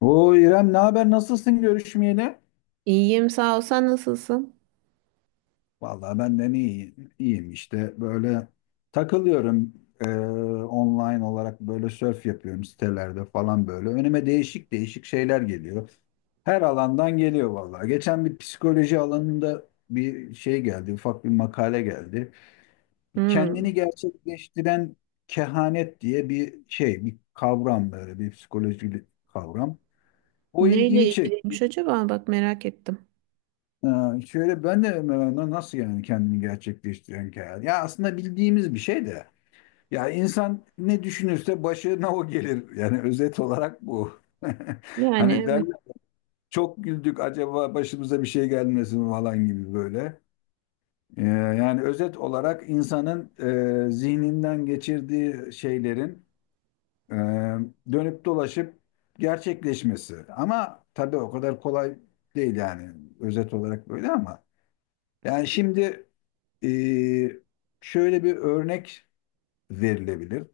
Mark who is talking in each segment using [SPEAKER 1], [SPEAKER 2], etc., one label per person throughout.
[SPEAKER 1] O İrem, ne haber, nasılsın görüşmeyeli?
[SPEAKER 2] İyiyim sağ ol. Sen nasılsın?
[SPEAKER 1] Vallahi ben de iyi, iyiyim işte böyle takılıyorum. Online olarak böyle surf yapıyorum sitelerde falan böyle. Önüme değişik değişik şeyler geliyor. Her alandan geliyor vallahi. Geçen bir psikoloji alanında bir şey geldi, ufak bir makale geldi. Kendini
[SPEAKER 2] Hmm.
[SPEAKER 1] gerçekleştiren kehanet diye bir şey, bir kavram, böyle bir psikolojik kavram. O
[SPEAKER 2] Neyle
[SPEAKER 1] ilgimi çekti.
[SPEAKER 2] ilgiliymiş acaba? Bak merak ettim.
[SPEAKER 1] Şöyle, ben de mesela, nasıl yani kendini gerçekleştiren karar? Ya aslında bildiğimiz bir şey de. Ya insan ne düşünürse başına o gelir. Yani özet olarak bu.
[SPEAKER 2] Yani
[SPEAKER 1] Hani
[SPEAKER 2] evet.
[SPEAKER 1] derler, çok güldük, acaba başımıza bir şey gelmesin falan gibi böyle. Yani özet olarak insanın zihninden geçirdiği şeylerin e, dönüp dolaşıp gerçekleşmesi. Ama tabii o kadar kolay değil yani, özet olarak böyle ama. Yani şimdi Ee, şöyle bir örnek verilebilir.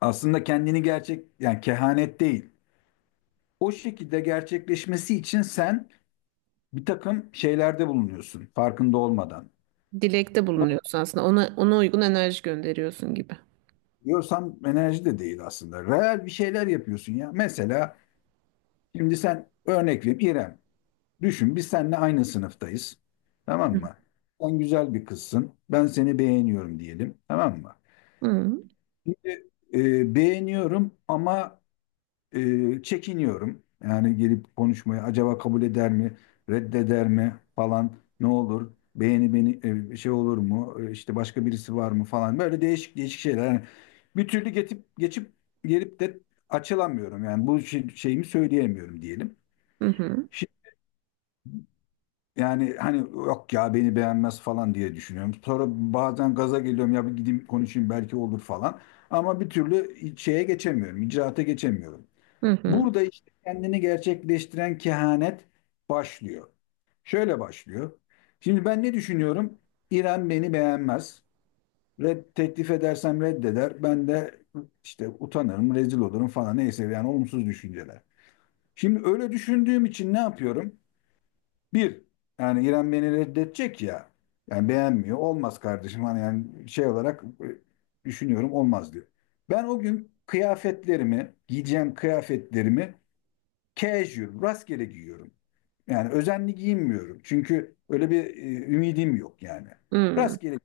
[SPEAKER 1] Aslında kendini gerçek, yani kehanet değil. O şekilde gerçekleşmesi için sen bir takım şeylerde bulunuyorsun farkında olmadan.
[SPEAKER 2] Dilekte
[SPEAKER 1] Ama
[SPEAKER 2] bulunuyorsun aslında. Ona, ona uygun enerji gönderiyorsun gibi.
[SPEAKER 1] diyorsam enerji de değil aslında. Real bir şeyler yapıyorsun ya. Mesela şimdi sen, örnek vereyim İrem. Düşün, biz seninle aynı sınıftayız. Tamam
[SPEAKER 2] Hı
[SPEAKER 1] mı? Sen güzel bir kızsın. Ben seni beğeniyorum diyelim. Tamam mı?
[SPEAKER 2] hı
[SPEAKER 1] Şimdi beğeniyorum ama çekiniyorum. Yani gelip konuşmaya, acaba kabul eder mi, reddeder mi falan, ne olur? Beğeni beni şey olur mu? E, işte başka birisi var mı falan. Böyle değişik değişik şeyler. Yani bir türlü geçip geçip gelip de açılamıyorum. Yani bu şeyimi söyleyemiyorum diyelim.
[SPEAKER 2] hı
[SPEAKER 1] Şi- Yani hani yok ya, beni beğenmez falan diye düşünüyorum. Sonra bazen gaza geliyorum, ya bir gideyim konuşayım belki olur falan. Ama bir türlü şeye geçemiyorum, icraata geçemiyorum.
[SPEAKER 2] hı hı.
[SPEAKER 1] Burada işte kendini gerçekleştiren kehanet başlıyor. Şöyle başlıyor. Şimdi ben ne düşünüyorum? İrem beni beğenmez. Red, teklif edersem reddeder. Ben de işte utanırım, rezil olurum falan, neyse yani olumsuz düşünceler. Şimdi öyle düşündüğüm için ne yapıyorum? Bir, yani İrem beni reddedecek ya. Yani beğenmiyor. Olmaz kardeşim. Hani yani şey olarak düşünüyorum, olmaz diyor. Ben o gün kıyafetlerimi, giyeceğim kıyafetlerimi casual, rastgele giyiyorum. Yani özenli giyinmiyorum. Çünkü öyle bir ümidim yok yani.
[SPEAKER 2] Hı.
[SPEAKER 1] Rastgele.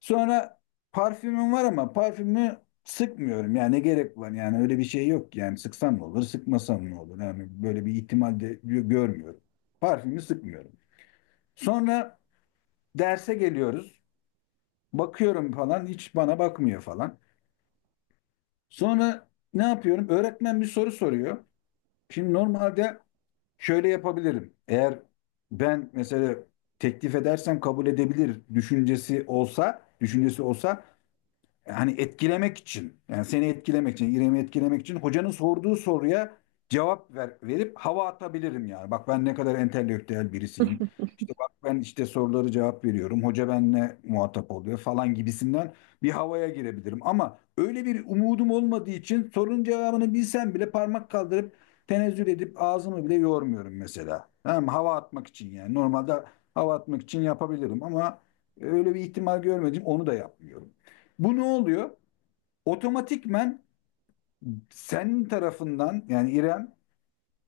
[SPEAKER 1] Sonra parfümüm var ama parfümü sıkmıyorum. Yani ne gerek var? Yani öyle bir şey yok. Yani sıksam ne olur, sıkmasam ne olur? Yani böyle bir ihtimal de görmüyorum. Parfümü sıkmıyorum. Sonra derse geliyoruz. Bakıyorum falan, hiç bana bakmıyor falan. Sonra ne yapıyorum? Öğretmen bir soru soruyor. Şimdi normalde şöyle yapabilirim. Eğer ben mesela teklif edersem kabul edebilir düşüncesi olsa, hani etkilemek için, yani seni etkilemek için, İrem'i etkilemek için, hocanın sorduğu soruya cevap verip hava atabilirim yani. Bak ben ne kadar entelektüel birisiyim. İşte bak, ben işte soruları cevap veriyorum, hoca benimle muhatap oluyor falan gibisinden bir havaya girebilirim. Ama öyle bir umudum olmadığı için sorunun cevabını bilsem bile parmak kaldırıp tenezzül edip ağzımı bile yormuyorum mesela. Tamam mı? Hava atmak için yani. Normalde hava atmak için yapabilirim ama öyle bir ihtimal görmedim. Onu da yapmıyorum. Bu ne oluyor? Otomatikmen senin tarafından, yani İrem,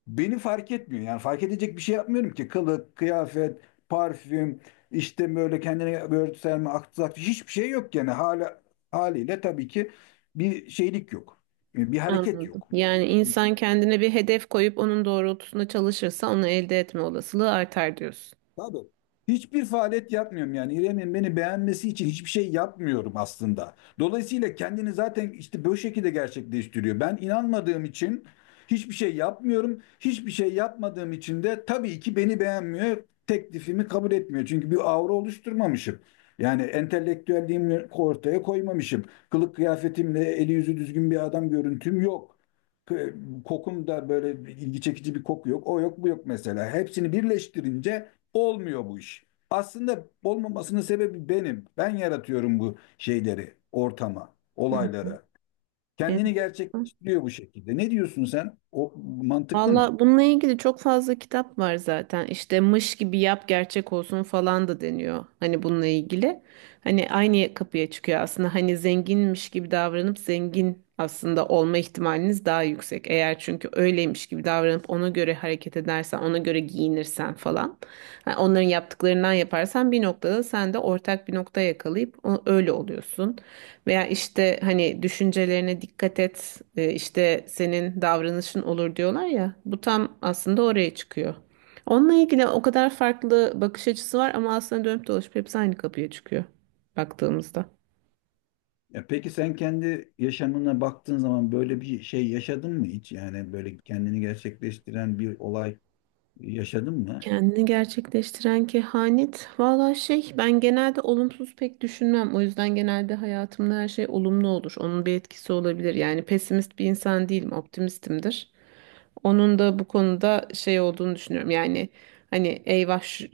[SPEAKER 1] beni fark etmiyor. Yani fark edecek bir şey yapmıyorum ki. Kılık, kıyafet, parfüm, işte böyle kendine böyle örtüselme, aksak hiçbir şey yok yani. Hala, haliyle tabii ki bir şeylik yok. Bir hareket
[SPEAKER 2] Anladım.
[SPEAKER 1] yok.
[SPEAKER 2] Yani insan kendine bir hedef koyup onun doğrultusunda çalışırsa onu elde etme olasılığı artar diyorsun.
[SPEAKER 1] Tabii. Hiçbir faaliyet yapmıyorum yani, İrem'in beni beğenmesi için hiçbir şey yapmıyorum aslında. Dolayısıyla kendini zaten işte böyle şekilde gerçekleştiriyor. Ben inanmadığım için hiçbir şey yapmıyorum. Hiçbir şey yapmadığım için de tabii ki beni beğenmiyor. Teklifimi kabul etmiyor. Çünkü bir aura oluşturmamışım. Yani entelektüelliğimi ortaya koymamışım. Kılık kıyafetimle eli yüzü düzgün bir adam görüntüm yok. K- Kokum da böyle, ilgi çekici bir koku yok. O yok, bu yok mesela. Hepsini birleştirince olmuyor bu iş. Aslında olmamasının sebebi benim. Ben yaratıyorum bu şeyleri, ortama,
[SPEAKER 2] Hı hı.
[SPEAKER 1] olaylara. Kendini
[SPEAKER 2] Enteresan.
[SPEAKER 1] gerçekleştiriyor bu şekilde. Ne diyorsun sen? O mantıklı mı?
[SPEAKER 2] Valla bununla ilgili çok fazla kitap var zaten. İşte mış gibi yap gerçek olsun falan da deniyor. Hani bununla ilgili. Hani aynı kapıya çıkıyor aslında. Hani zenginmiş gibi davranıp zengin aslında olma ihtimaliniz daha yüksek. Eğer çünkü öyleymiş gibi davranıp ona göre hareket edersen, ona göre giyinirsen falan. Ha, onların yaptıklarından yaparsan bir noktada sen de ortak bir nokta yakalayıp öyle oluyorsun. Veya işte hani düşüncelerine dikkat et, işte senin davranışın olur diyorlar ya. Bu tam aslında oraya çıkıyor. Onunla ilgili o kadar farklı bakış açısı var ama aslında dönüp dolaşıp hepsi aynı kapıya çıkıyor baktığımızda.
[SPEAKER 1] Ya peki, sen kendi yaşamına baktığın zaman böyle bir şey yaşadın mı hiç? Yani böyle kendini gerçekleştiren bir olay yaşadın mı?
[SPEAKER 2] Kendini gerçekleştiren kehanet. Valla şey ben genelde olumsuz pek düşünmem. O yüzden genelde hayatımda her şey olumlu olur. Onun bir etkisi olabilir. Yani pesimist bir insan değilim, optimistimdir. Onun da bu konuda şey olduğunu düşünüyorum. Yani hani eyvah şu,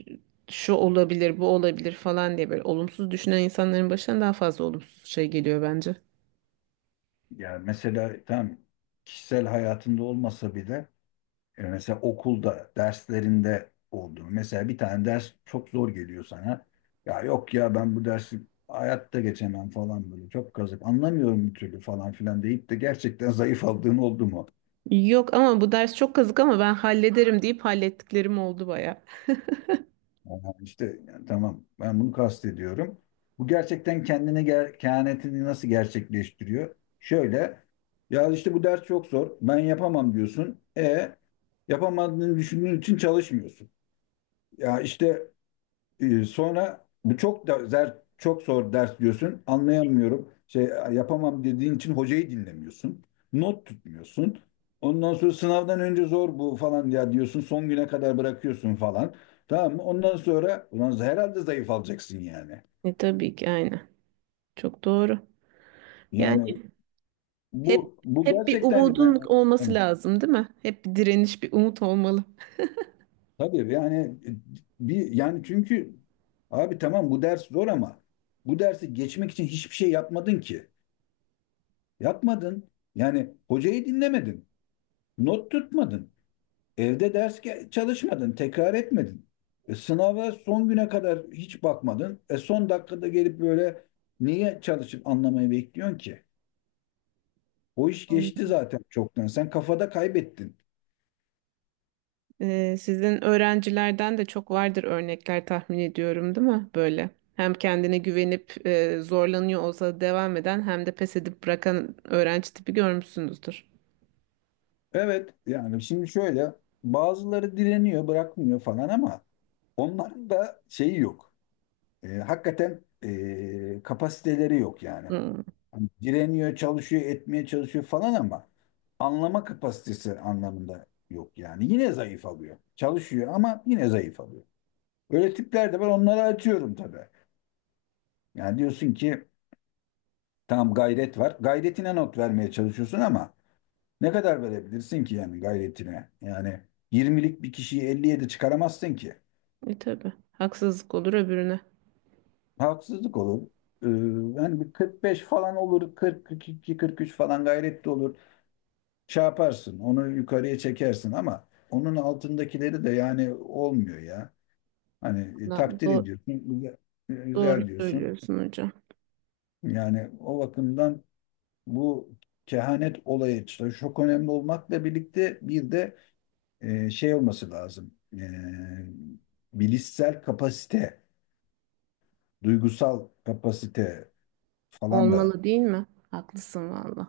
[SPEAKER 2] şu olabilir, bu olabilir falan diye böyle olumsuz düşünen insanların başına daha fazla olumsuz şey geliyor bence.
[SPEAKER 1] Yani mesela tam kişisel hayatında olmasa bile, e, mesela okulda, derslerinde olduğunu. Mesela bir tane ders çok zor geliyor sana. Ya yok ya, ben bu dersi hayatta geçemem falan böyle. Çok kazık. Anlamıyorum bir türlü falan filan deyip de gerçekten zayıf aldığın oldu mu?
[SPEAKER 2] Yok ama bu ders çok kazık ama ben hallederim deyip hallettiklerim oldu baya.
[SPEAKER 1] Aha, işte yani tamam, ben bunu kastediyorum. Bu gerçekten kendine ger kehanetini nasıl gerçekleştiriyor? Şöyle, ya işte bu ders çok zor. Ben yapamam diyorsun. E, yapamadığını düşündüğün için çalışmıyorsun. Ya işte sonra bu çok da zer, çok zor ders diyorsun. Anlayamıyorum. Şey yapamam dediğin için hocayı dinlemiyorsun. Not tutmuyorsun. Ondan sonra sınavdan önce zor bu falan ya diyorsun. Son güne kadar bırakıyorsun falan. Tamam mı? Ondan sonra ulan herhalde zayıf alacaksın yani.
[SPEAKER 2] E tabii ki aynen. Çok doğru. Yani
[SPEAKER 1] Yani
[SPEAKER 2] hep
[SPEAKER 1] bu
[SPEAKER 2] hep bir
[SPEAKER 1] gerçekten yani,
[SPEAKER 2] umudun olması
[SPEAKER 1] evet.
[SPEAKER 2] lazım, değil mi? Hep bir direniş, bir umut olmalı.
[SPEAKER 1] Tabii yani, e, bir yani, çünkü abi tamam bu ders zor ama bu dersi geçmek için hiçbir şey yapmadın ki. Yapmadın. Yani hocayı dinlemedin. Not tutmadın. Evde ders çalışmadın. Tekrar etmedin. E, sınava son güne kadar hiç bakmadın. E, son dakikada gelip böyle niye çalışıp anlamayı bekliyorsun ki? O iş geçti zaten çoktan. Sen kafada kaybettin.
[SPEAKER 2] Sizin öğrencilerden de çok vardır örnekler tahmin ediyorum, değil mi? Böyle. Hem kendine güvenip zorlanıyor olsa devam eden hem de pes edip bırakan öğrenci tipi görmüşsünüzdür.
[SPEAKER 1] Evet yani şimdi şöyle, bazıları direniyor, bırakmıyor falan ama onların da şeyi yok. E, hakikaten e, kapasiteleri yok yani.
[SPEAKER 2] Hmm.
[SPEAKER 1] Hani direniyor, çalışıyor, etmeye çalışıyor falan ama anlama kapasitesi anlamında yok yani. Yine zayıf alıyor. Çalışıyor ama yine zayıf alıyor. Öyle tipler de var, onları atıyorum tabii. Yani diyorsun ki tamam, gayret var. Gayretine not vermeye çalışıyorsun ama ne kadar verebilirsin ki yani gayretine? Yani 20'lik bir kişiyi 57 çıkaramazsın ki.
[SPEAKER 2] E tabii. Haksızlık olur öbürüne.
[SPEAKER 1] Haksızlık olur. Ee, yani bir 45 falan olur, 42, 43 falan gayretli olur. Şey yaparsın, onu yukarıya çekersin ama onun altındakileri de yani olmuyor ya. Hani e,
[SPEAKER 2] Valla
[SPEAKER 1] takdir ediyorsun, güzel,
[SPEAKER 2] doğru
[SPEAKER 1] güzel diyorsun.
[SPEAKER 2] söylüyorsun hocam.
[SPEAKER 1] Yani o bakımdan bu kehanet olayı işte çok önemli olmakla birlikte bir de şey olması lazım. E, bilişsel kapasite, duygusal kapasite falan da
[SPEAKER 2] Olmalı değil mi? Haklısın valla.